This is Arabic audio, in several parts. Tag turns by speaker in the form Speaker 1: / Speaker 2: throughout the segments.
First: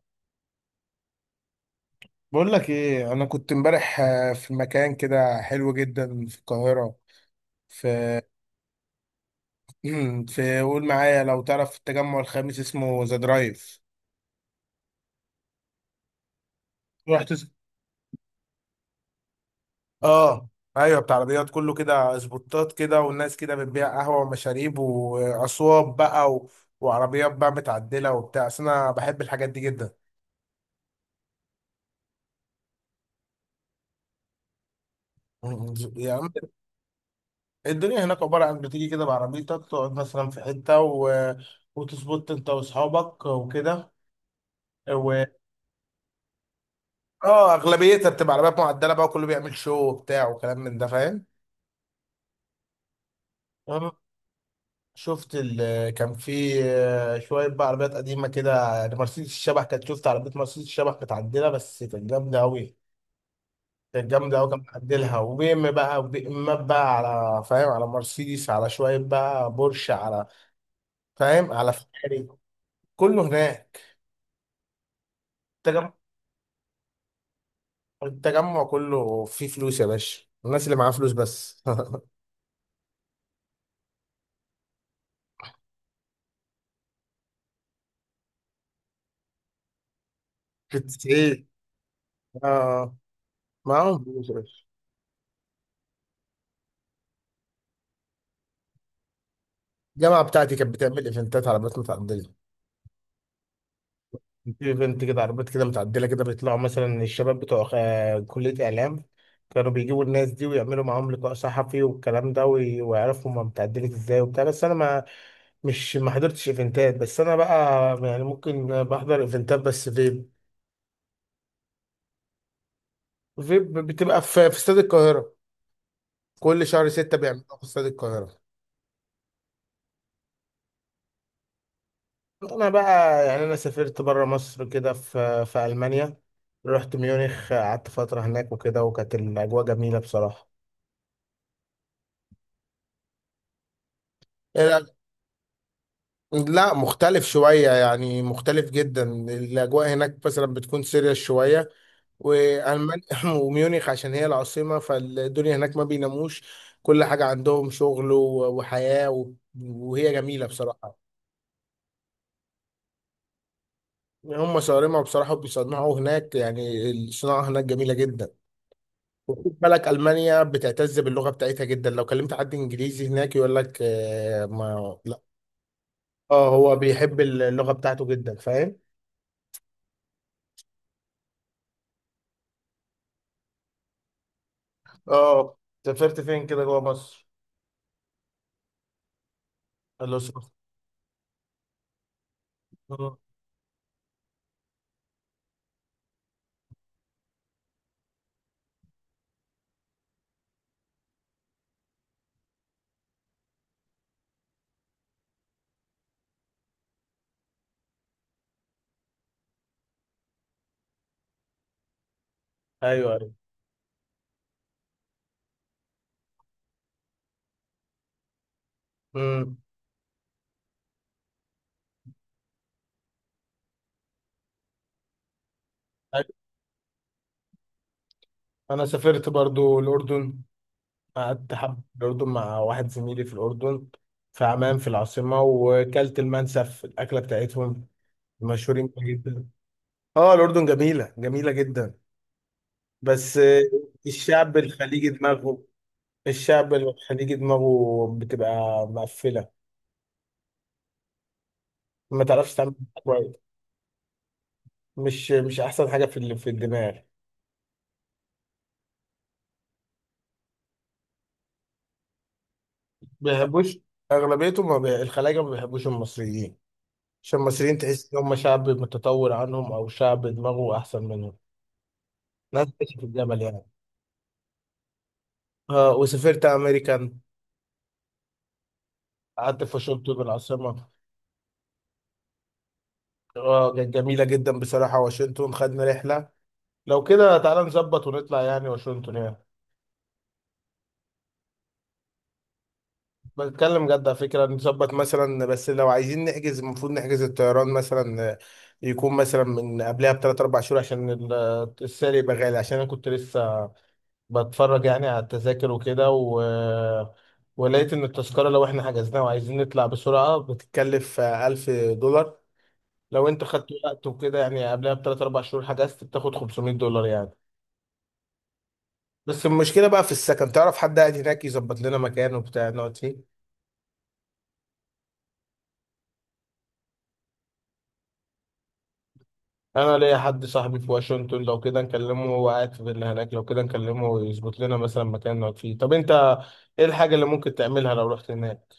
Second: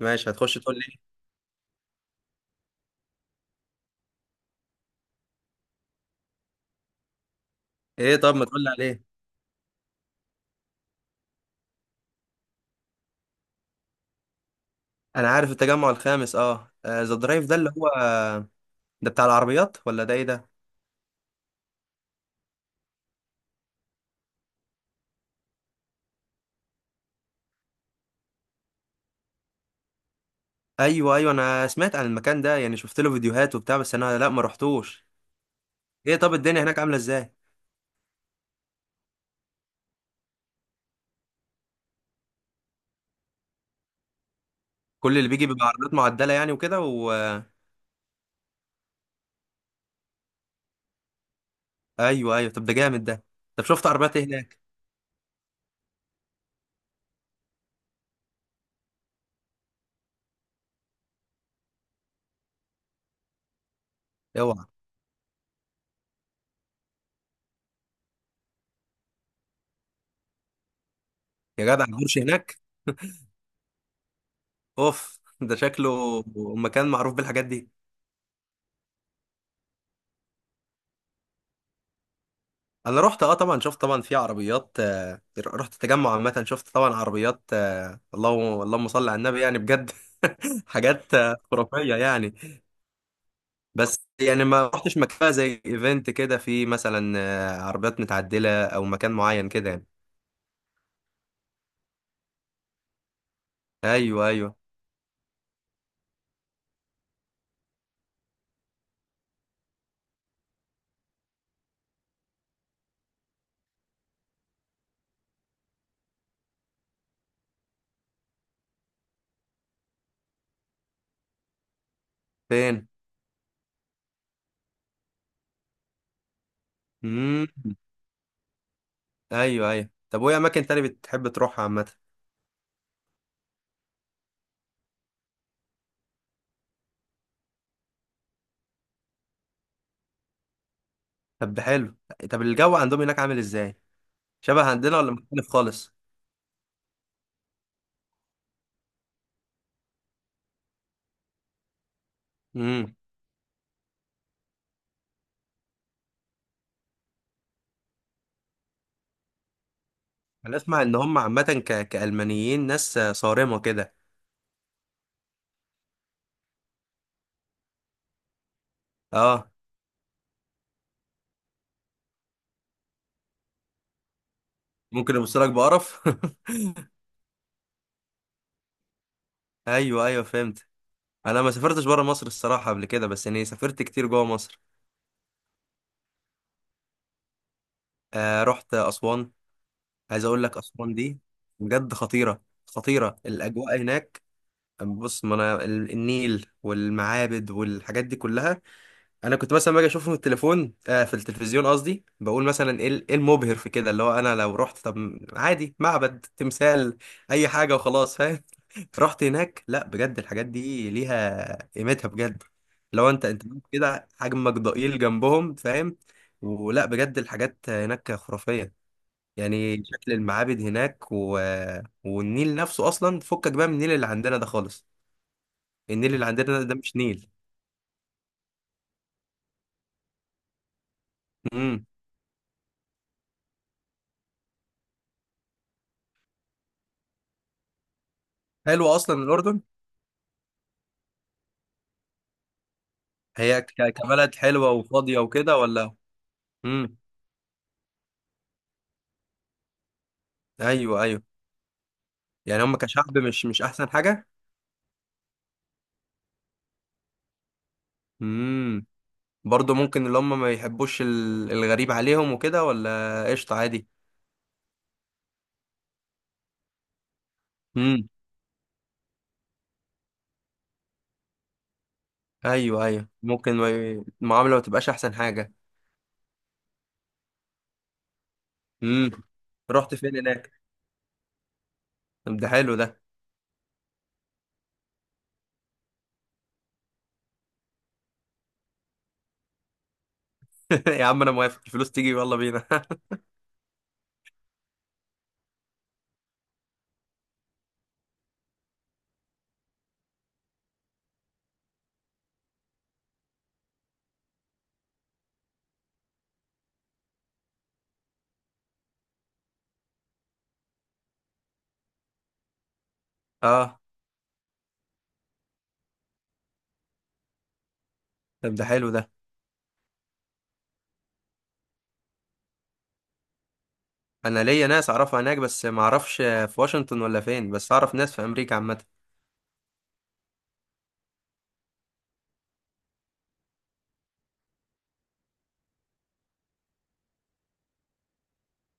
Speaker 1: ماشي، هتخش تقول لي
Speaker 2: بقول لك ايه. انا كنت امبارح في مكان كده حلو جدا في القاهره.
Speaker 1: ايه؟
Speaker 2: في
Speaker 1: طب ما تقول لي عليه.
Speaker 2: في قول معايا، لو تعرف التجمع الخامس اسمه ذا درايف.
Speaker 1: انا عارف التجمع الخامس، اه ذا
Speaker 2: رحت س-
Speaker 1: درايف ده اللي هو ده بتاع العربيات ولا ده ايه
Speaker 2: اه
Speaker 1: ده؟
Speaker 2: ايوه، بتاع عربيات، كله كده اسبوتات كده، والناس كده بتبيع قهوه ومشاريب واصواب بقى وعربيات بقى متعدله وبتاع. أصل انا بحب الحاجات دي جدا.
Speaker 1: ايوه ايوه، انا سمعت عن المكان ده، يعني شفت له فيديوهات وبتاع، بس انا لا ما رحتوش. ايه
Speaker 2: يعني
Speaker 1: طب الدنيا هناك عامله ازاي؟
Speaker 2: الدنيا هناك عباره عن بتيجي كده بعربيتك، تقعد مثلا في حته وتظبط انت واصحابك وكده.
Speaker 1: كل اللي بيجي بيبقى عربيات معدله يعني وكده و
Speaker 2: اه، اغلبيتها بتبقى عربيات معدله بقى، كله بيعمل شو وبتاع وكلام من ده، فاهم.
Speaker 1: ايوه ايوه طب ده جامد ده. طب شفت
Speaker 2: اه،
Speaker 1: عربيات ايه هناك؟
Speaker 2: شفت ال كان في آه، شويه بقى عربيات قديمه كده، يعني مرسيدس الشبح كانت، شفت عربيه مرسيدس الشبح متعدله بس كانت جامده قوي. كانت جامده قوي كان
Speaker 1: اوعى!
Speaker 2: معدلها. وبي ام بقى وبي امات بقى، على فاهم، على مرسيدس، على شويه بقى بورش، على فاهم،
Speaker 1: يا
Speaker 2: على
Speaker 1: جدع البورش
Speaker 2: فيراري،
Speaker 1: هناك!
Speaker 2: كله هناك.
Speaker 1: اوف ده شكله
Speaker 2: التجمع،
Speaker 1: مكان معروف بالحاجات دي.
Speaker 2: التجمع كله فيه فلوس يا باشا، الناس اللي معاها فلوس بس.
Speaker 1: انا رحت، اه طبعا شفت طبعا في عربيات، رحت تجمع عامه شفت طبعا عربيات، اللهم اللهم صل على النبي يعني بجد. حاجات
Speaker 2: بتسعيد.
Speaker 1: خرافيه يعني.
Speaker 2: اه، معاهم
Speaker 1: بس
Speaker 2: فلوس يا
Speaker 1: يعني
Speaker 2: باشا.
Speaker 1: ما رحتش مكان بقى زي ايفنت كده في مثلا، عربيات متعدله او مكان معين كده يعني.
Speaker 2: الجامعه بتاعتي كانت بتعمل ايفنتات عربيات متعدله،
Speaker 1: ايوه ايوه.
Speaker 2: ايفنت كده عربيات كده متعدله كده، بيطلعوا مثلا الشباب بتوع كليه اعلام، كانوا بيجيبوا الناس دي ويعملوا معاهم لقاء صحفي والكلام ده، ويعرفوا هما متعدلة ازاي وبتاع. بس انا ما مش ما حضرتش ايفنتات، بس انا بقى يعني ممكن بحضر ايفنتات بس فيب.
Speaker 1: فين؟
Speaker 2: فيب بتبقى في استاد القاهره، كل شهر ستة
Speaker 1: امم.
Speaker 2: بيعملوها في استاد القاهره.
Speaker 1: ايوه ايوه، طب وايه اماكن تاني بتحب تروحها عامه؟
Speaker 2: انا بقى يعني انا سافرت بره مصر كده، في المانيا، رحت ميونخ، قعدت فتره هناك وكده، وكانت الاجواء جميله بصراحه.
Speaker 1: طب حلو. طب الجو عندهم هناك عامل ازاي؟ شبه
Speaker 2: إيه،
Speaker 1: عندنا ولا مختلف خالص؟
Speaker 2: لا، مختلف شوية، يعني مختلف جدا. الأجواء هناك مثلا بتكون سيريس شوية، وألمانيا وميونخ عشان هي العاصمة، فالدنيا هناك ما بيناموش، كل حاجة عندهم شغل وحياة وهي جميلة
Speaker 1: انا اسمع ان
Speaker 2: بصراحة.
Speaker 1: هم عامه كالمانيين ناس صارمه كده.
Speaker 2: هم صارمة بصراحة، وبيصنعوا هناك يعني الصناعة هناك جميلة جدا.
Speaker 1: اه
Speaker 2: وخد بالك، المانيا بتعتز باللغه بتاعتها جدا، لو كلمت حد انجليزي هناك يقول لك آه ما
Speaker 1: ممكن
Speaker 2: لا.
Speaker 1: يبصوا لك بقرف.
Speaker 2: اه، هو بيحب اللغه بتاعته جدا، فاهم.
Speaker 1: ايوه ايوه فهمت. انا ما سافرتش بره مصر الصراحه قبل كده، بس يعني سافرت كتير جوه مصر.
Speaker 2: اه. سافرت فين كده جوه مصر؟
Speaker 1: آه رحت اسوان. عايز
Speaker 2: الأقصر.
Speaker 1: اقول لك اسوان دي بجد خطيره،
Speaker 2: مم.
Speaker 1: خطيره الاجواء هناك. بص، ما انا النيل والمعابد والحاجات دي كلها، انا كنت مثلا باجي اشوفه في التليفون، آه في التلفزيون قصدي، بقول مثلا ايه إيه المبهر في كده، اللي هو انا لو رحت طب عادي، معبد، تمثال، اي حاجه وخلاص، فاهم. رحت هناك، لا بجد الحاجات دي ليها قيمتها بجد. لو
Speaker 2: ايوه
Speaker 1: انت
Speaker 2: ايوه.
Speaker 1: انت كده حجمك ضئيل جنبهم فاهم، ولا بجد الحاجات هناك خرافيه،
Speaker 2: امم.
Speaker 1: يعني شكل المعابد هناك و... والنيل نفسه، اصلا فكك بقى من النيل اللي عندنا ده خالص. النيل اللي
Speaker 2: أيوة.
Speaker 1: عندنا ده مش نيل.
Speaker 2: انا سافرت برضو الاردن، قعدت حب
Speaker 1: امم.
Speaker 2: الاردن مع واحد زميلي في الاردن، في عمان في العاصمه، وكلت المنسف الاكله بتاعتهم،
Speaker 1: حلو
Speaker 2: مشهورين بيها
Speaker 1: اصلا
Speaker 2: جدا.
Speaker 1: الاردن.
Speaker 2: اه، الاردن جميله، جميله جدا، بس
Speaker 1: هي كبلد
Speaker 2: الشعب
Speaker 1: حلوة
Speaker 2: الخليجي
Speaker 1: وفاضية وكده
Speaker 2: دماغه،
Speaker 1: ولا؟
Speaker 2: الشعب
Speaker 1: امم،
Speaker 2: الخليجي دماغه بتبقى مقفلة،
Speaker 1: ايوه ايوه،
Speaker 2: ما تعرفش
Speaker 1: يعني
Speaker 2: تعمل
Speaker 1: هم كشعب
Speaker 2: كويس.
Speaker 1: مش مش احسن حاجة.
Speaker 2: مش مش أحسن حاجة في الدماغ.
Speaker 1: امم. برضه ممكن اللي هم ما يحبوش الغريب عليهم وكده، ولا قشطة
Speaker 2: بيحبوش،
Speaker 1: عادي؟
Speaker 2: أغلبيتهم ما الخلايجة ما بيحبوش المصريين، عشان المصريين
Speaker 1: امم،
Speaker 2: تحس إن هم شعب متطور عنهم أو شعب دماغه أحسن منهم. ناس
Speaker 1: ايوه
Speaker 2: بتعيش في
Speaker 1: ايوه،
Speaker 2: الجبل
Speaker 1: ممكن
Speaker 2: يعني.
Speaker 1: ما ي- المعاملة ما تبقاش احسن حاجة.
Speaker 2: آه، وسافرت أمريكان،
Speaker 1: امم.
Speaker 2: قعدت في
Speaker 1: رحت
Speaker 2: واشنطن
Speaker 1: فين هناك؟
Speaker 2: العاصمة.
Speaker 1: طب ده حلو ده.
Speaker 2: آه كانت جميلة جدا بصراحة، واشنطن. خدنا رحلة لو كده، تعالى نظبط ونطلع يعني واشنطن يعني.
Speaker 1: يا عم انا موافق، الفلوس تيجي يلا بينا.
Speaker 2: بتكلم جد على فكرة، نظبط مثلا. بس لو عايزين نحجز، المفروض نحجز الطيران مثلا، يكون مثلا من قبلها بثلاث أربع شهور، عشان السعر يبقى غالي. عشان أنا كنت لسه بتفرج يعني على التذاكر وكده ولقيت إن التذكرة لو إحنا حجزناها وعايزين نطلع بسرعة بتتكلف 1000 دولار. لو أنت خدت
Speaker 1: اه
Speaker 2: وقت وكده، يعني قبلها بثلاث أربع شهور حجزت، بتاخد 500 دولار يعني.
Speaker 1: طب ده حلو ده.
Speaker 2: بس المشكلة بقى في السكن، تعرف حد قاعد هناك يظبط لنا مكان وبتاع نقعد فيه؟
Speaker 1: انا ليا ناس اعرفها هناك، بس ما اعرفش في واشنطن ولا فين، بس اعرف ناس في امريكا عامة.
Speaker 2: انا ليا حد صاحبي في واشنطن، لو كده نكلمه، هو قاعد في اللي هناك، لو كده نكلمه ويظبط لنا مثلا مكان نقعد فيه. طب انت ايه الحاجه اللي ممكن تعملها لو رحت هناك؟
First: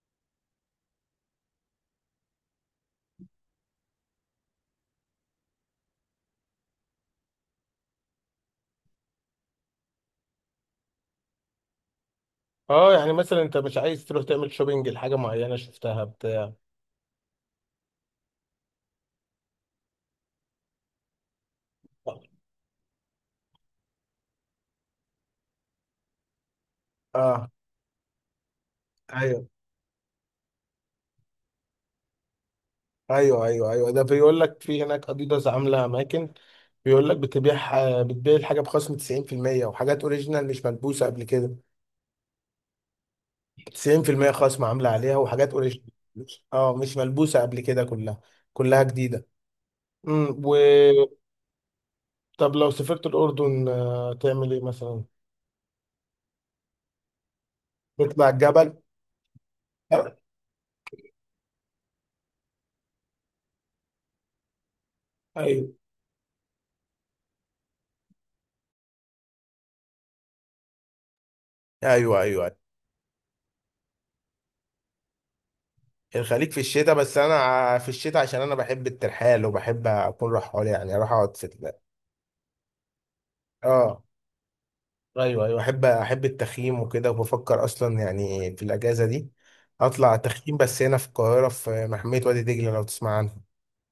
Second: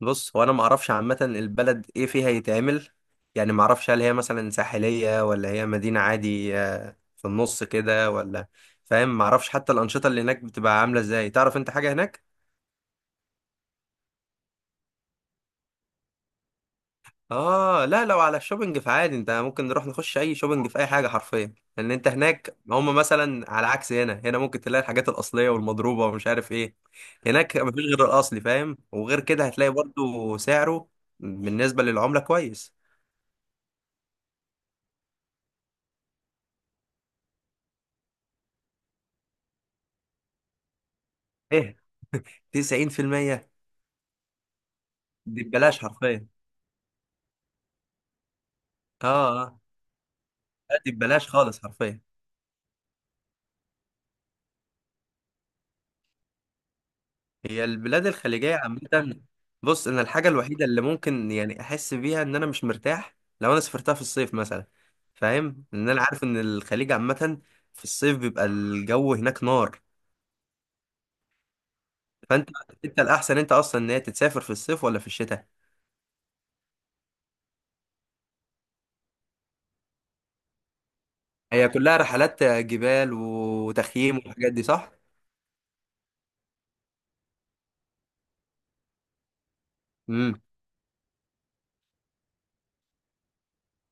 Speaker 1: بص، هو انا ما اعرفش عامه البلد ايه فيها يتعمل، يعني ما اعرفش هل هي مثلا ساحليه ولا هي مدينه عادي، في النص كده ولا، فاهم؟ ما اعرفش حتى الانشطه اللي هناك بتبقى عامله ازاي، تعرف انت حاجه هناك؟
Speaker 2: اه يعني مثلا انت مش عايز تروح تعمل شوبينج لحاجه معينه شفتها بتاع
Speaker 1: اه لا، لو على الشوبينج فعادي، انت ممكن نروح نخش اي شوبينج في اي حاجه حرفيا، لان انت هناك هم مثلا على عكس هنا، هنا ممكن تلاقي الحاجات الاصليه والمضروبه ومش عارف ايه.
Speaker 2: اه.
Speaker 1: هناك مفيش غير الاصلي فاهم، وغير كده
Speaker 2: ايوه
Speaker 1: هتلاقي برضو سعره بالنسبه للعمله كويس.
Speaker 2: ايوه ايوه ايوه ده بيقول لك في هناك اديداس عامله اماكن، بيقول لك بتبيع الحاجه بخصم 90%، وحاجات اوريجينال مش ملبوسه قبل كده.
Speaker 1: ايه، 90%؟
Speaker 2: 90% خصم عامله عليها،
Speaker 1: دي
Speaker 2: وحاجات
Speaker 1: ببلاش
Speaker 2: اوريجينال،
Speaker 1: حرفيا.
Speaker 2: اه، مش ملبوسه قبل كده، كلها كلها
Speaker 1: اه
Speaker 2: جديده.
Speaker 1: اه
Speaker 2: و
Speaker 1: لا، دي ببلاش خالص حرفيا.
Speaker 2: طب لو سافرت الأردن تعمل ايه مثلا؟
Speaker 1: هي البلاد
Speaker 2: نطلع
Speaker 1: الخليجية
Speaker 2: الجبل.
Speaker 1: عامة، بص انا
Speaker 2: ايوه
Speaker 1: الحاجة الوحيدة اللي ممكن يعني احس بيها ان انا مش مرتاح لو انا سافرتها في الصيف مثلا، فاهم؟ ان انا عارف ان الخليج عامة في الصيف بيبقى الجو هناك نار.
Speaker 2: ايوه ايوه
Speaker 1: فانت،
Speaker 2: أيوة.
Speaker 1: انت الاحسن، انت اصلا ان هي تتسافر في الصيف ولا في الشتاء؟
Speaker 2: الخليج في الشتاء، بس انا في الشتاء عشان انا بحب الترحال وبحب اكون رحال، يعني اروح اقعد في
Speaker 1: هي كلها رحلات جبال
Speaker 2: اه
Speaker 1: وتخييم والحاجات دي صح؟
Speaker 2: ايوه ايوه، احب احب التخييم وكده، وبفكر اصلا يعني في الاجازه دي اطلع تخييم، بس هنا في القاهره، في محميه وادي دجله لو تسمع عنها.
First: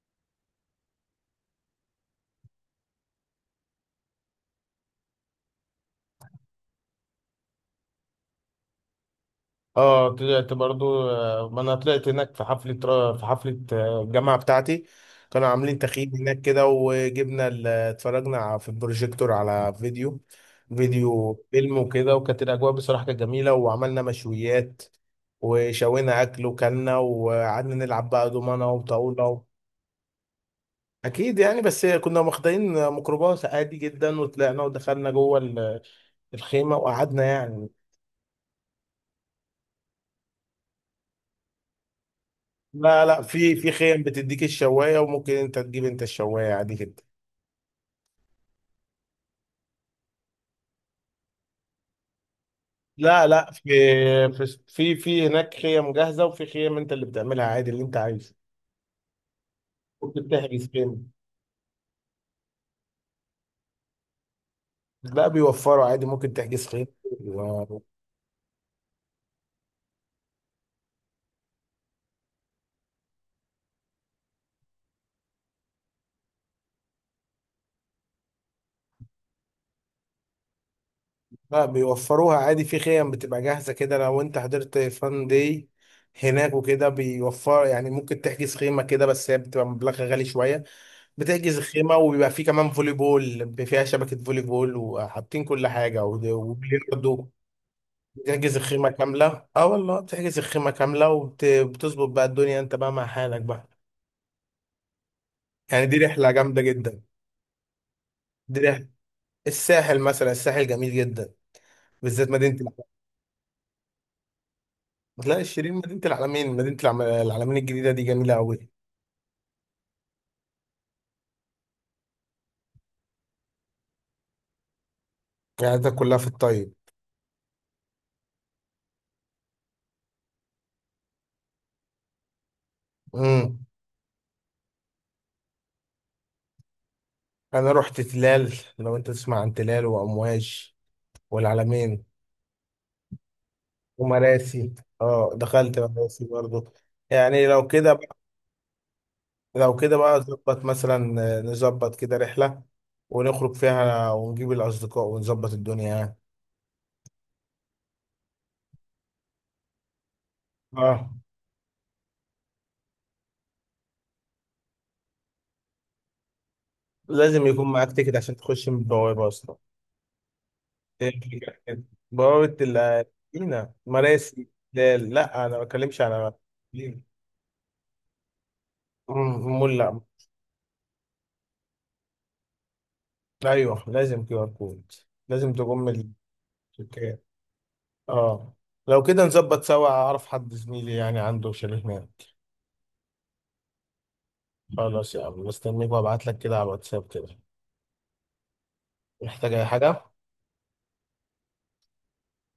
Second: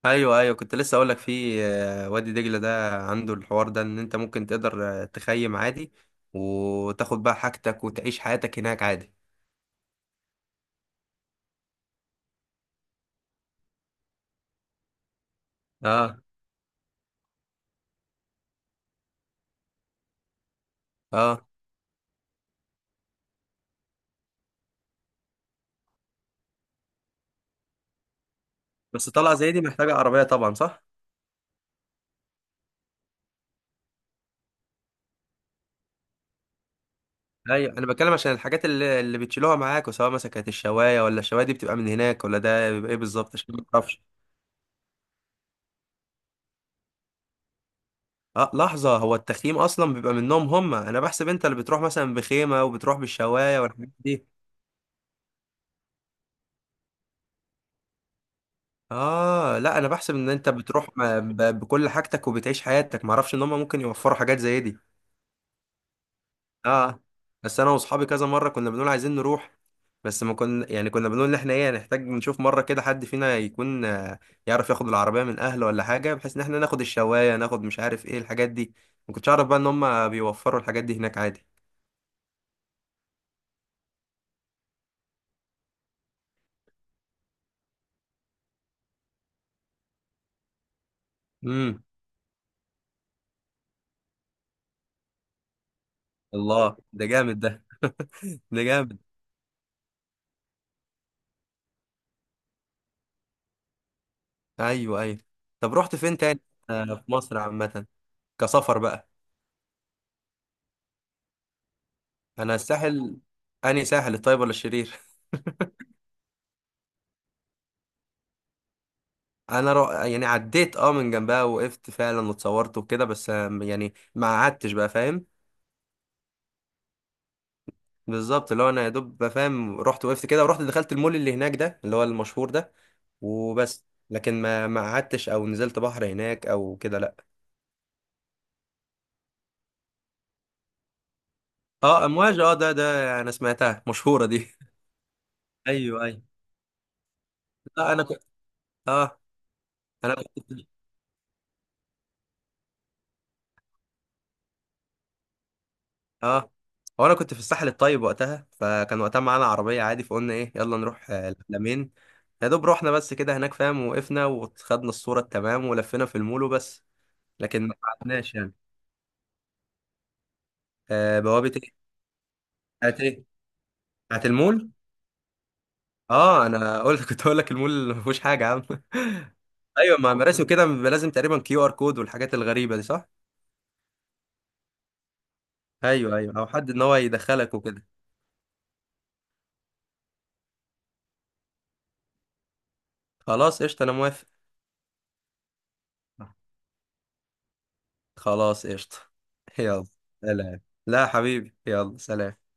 Speaker 1: ايوه ايوه، كنت لسه اقول لك في، وادي دجله ده عنده الحوار ده ان انت ممكن تقدر تخيم عادي، وتاخد بقى حاجتك وتعيش حياتك هناك عادي.
Speaker 2: اه، طلعت برضو ما انا طلعت هناك في حفلة الجامعة بتاعتي، كانوا عاملين تخييم
Speaker 1: اه.
Speaker 2: هناك كده، وجبنا اتفرجنا في البروجيكتور على فيديو فيديو
Speaker 1: اه
Speaker 2: فيلم وكده، وكانت الأجواء بصراحة كانت جميلة، وعملنا مشويات وشوينا أكل وكلنا، وقعدنا نلعب بقى دومنة
Speaker 1: بس طلعه
Speaker 2: وطاولة.
Speaker 1: زي دي محتاجه عربيه طبعا صح؟
Speaker 2: أكيد يعني، بس كنا واخدين ميكروباص عادي جدا، وطلعنا ودخلنا جوه الخيمة وقعدنا يعني.
Speaker 1: ايوه، انا بتكلم عشان الحاجات اللي بتشيلوها معاك، وسواء مثلا كانت الشوايه، ولا الشوايه دي بتبقى من هناك، ولا ده بيبقى ايه
Speaker 2: لا
Speaker 1: بالظبط، عشان
Speaker 2: في
Speaker 1: ما اعرفش.
Speaker 2: خيم بتديك الشوايه، وممكن انت تجيب انت الشوايه عادي جدا.
Speaker 1: اه لحظه، هو التخييم اصلا بيبقى منهم هم؟ انا بحسب انت اللي بتروح مثلا بخيمه وبتروح
Speaker 2: لا
Speaker 1: بالشوايه
Speaker 2: في
Speaker 1: والحاجات دي.
Speaker 2: في في في هناك خيم جاهزه، وفي خيم انت اللي بتعملها عادي اللي انت عايزه.
Speaker 1: اه لا، انا بحسب
Speaker 2: ممكن
Speaker 1: ان انت
Speaker 2: تحجز
Speaker 1: بتروح
Speaker 2: خيم.
Speaker 1: بكل حاجتك وبتعيش حياتك، ما اعرفش ان هم ممكن يوفروا حاجات زي دي.
Speaker 2: لا، بيوفروا عادي، ممكن تحجز خيم
Speaker 1: اه. بس انا
Speaker 2: و-
Speaker 1: واصحابي كذا مره كنا بنقول عايزين نروح، بس ما كنا، يعني كنا بنقول ان احنا ايه، نحتاج نشوف مره كده حد فينا يكون يعرف ياخد العربيه من اهله ولا حاجه، بحيث ان احنا ناخد الشوايه، ناخد مش عارف ايه الحاجات دي. ما كنتش اعرف بقى ان هم بيوفروا الحاجات دي هناك عادي.
Speaker 2: لا بيوفروها عادي، في خيم بتبقى جاهزه كده، لو انت حضرت فان داي هناك وكده، بيوفر يعني ممكن تحجز خيمه كده، بس هي بتبقى مبلغها غالي شويه. بتحجز
Speaker 1: امم.
Speaker 2: الخيمة، وبيبقى فيه كمان فولي بول، بيبقى فيها شبكة فولي بول، وحاطين كل حاجة
Speaker 1: الله ده
Speaker 2: وبلياردو.
Speaker 1: جامد ده.
Speaker 2: بتحجز
Speaker 1: ده
Speaker 2: الخيمة
Speaker 1: جامد.
Speaker 2: كاملة، اه والله، بتحجز الخيمة كاملة وبتظبط بقى الدنيا، انت بقى مع حالك بقى.
Speaker 1: ايوه ايوه. طب
Speaker 2: يعني دي
Speaker 1: رحت فين
Speaker 2: رحلة
Speaker 1: تاني،
Speaker 2: جامدة جدا.
Speaker 1: في مصر عامه،
Speaker 2: دي
Speaker 1: كسفر
Speaker 2: رحلة
Speaker 1: بقى؟
Speaker 2: الساحل مثلا، الساحل جميل جدا، بالذات مدينة
Speaker 1: انا
Speaker 2: العلمين.
Speaker 1: الساحل، اني ساحل، الطيب ولا الشرير؟
Speaker 2: لا الشيرين، مدينة العلمين، العلمين الجديدة دي جميلة أوي.
Speaker 1: انا يعني عديت اه من جنبها، وقفت فعلا واتصورت وكده، بس يعني ما قعدتش بقى فاهم.
Speaker 2: يعني ده كلها في الطيب.
Speaker 1: بالظبط، اللي هو انا يا دوب بقى فاهم، رحت وقفت كده، ورحت دخلت المول اللي هناك ده اللي هو المشهور ده،
Speaker 2: امم.
Speaker 1: وبس. لكن ما قعدتش او نزلت بحر هناك او كده لا.
Speaker 2: أنا رحت تلال، لو أنت تسمع عن تلال وأمواج والعلمين
Speaker 1: اه امواج، اه ده انا سمعتها مشهورة دي.
Speaker 2: ومراسي. اه دخلت
Speaker 1: ايوه ايوه.
Speaker 2: مراسي برضو. يعني لو كده
Speaker 1: لا انا
Speaker 2: بقى،
Speaker 1: كنت، اه
Speaker 2: لو كده
Speaker 1: انا
Speaker 2: بقى نظبط
Speaker 1: كنت،
Speaker 2: مثلا نظبط كده رحلة ونخرج فيها ونجيب الأصدقاء ونظبط الدنيا يعني.
Speaker 1: اه هو انا كنت في الساحل الطيب وقتها، فكان وقتها معانا عربيه عادي، فقلنا ايه يلا
Speaker 2: اه،
Speaker 1: نروح العلمين. يا دوب رحنا بس كده هناك فاهم، وقفنا وخدنا الصوره التمام ولفينا في المول وبس.
Speaker 2: لازم
Speaker 1: لكن
Speaker 2: يكون
Speaker 1: ما
Speaker 2: معاك تيكت
Speaker 1: قعدناش
Speaker 2: عشان
Speaker 1: يعني.
Speaker 2: تخش من البوابة أصلا. إيه،
Speaker 1: آه بوابه ايه؟
Speaker 2: بوابة
Speaker 1: بتاعت ايه،
Speaker 2: المدينة
Speaker 1: بتاعت
Speaker 2: مراسي.
Speaker 1: المول؟
Speaker 2: لا لا، أنا ما بتكلمش على
Speaker 1: اه انا قلت كنت اقول لك المول ما فيهوش حاجه يا عم.
Speaker 2: مول،
Speaker 1: ايوه
Speaker 2: لا.
Speaker 1: مع مراسي وكده بيبقى لازم تقريبا كيو ار كود والحاجات الغريبه دي صح؟
Speaker 2: أيوه، لازم كيو آر كود، لازم تقوم
Speaker 1: ايوه ايوه، او حد ان هو
Speaker 2: الشركات.
Speaker 1: يدخلك وكده.
Speaker 2: اه. لو كده نظبط سوا، أعرف حد زميلي يعني عنده شاليه هناك.
Speaker 1: خلاص قشطه، انا موافق.
Speaker 2: خلاص يا عم، مستنيك، وابعت لك كده على الواتساب كده،
Speaker 1: خلاص قشطه.
Speaker 2: محتاج اي
Speaker 1: يلا
Speaker 2: حاجة.
Speaker 1: سلام. لا يا حبيبي يلا سلام.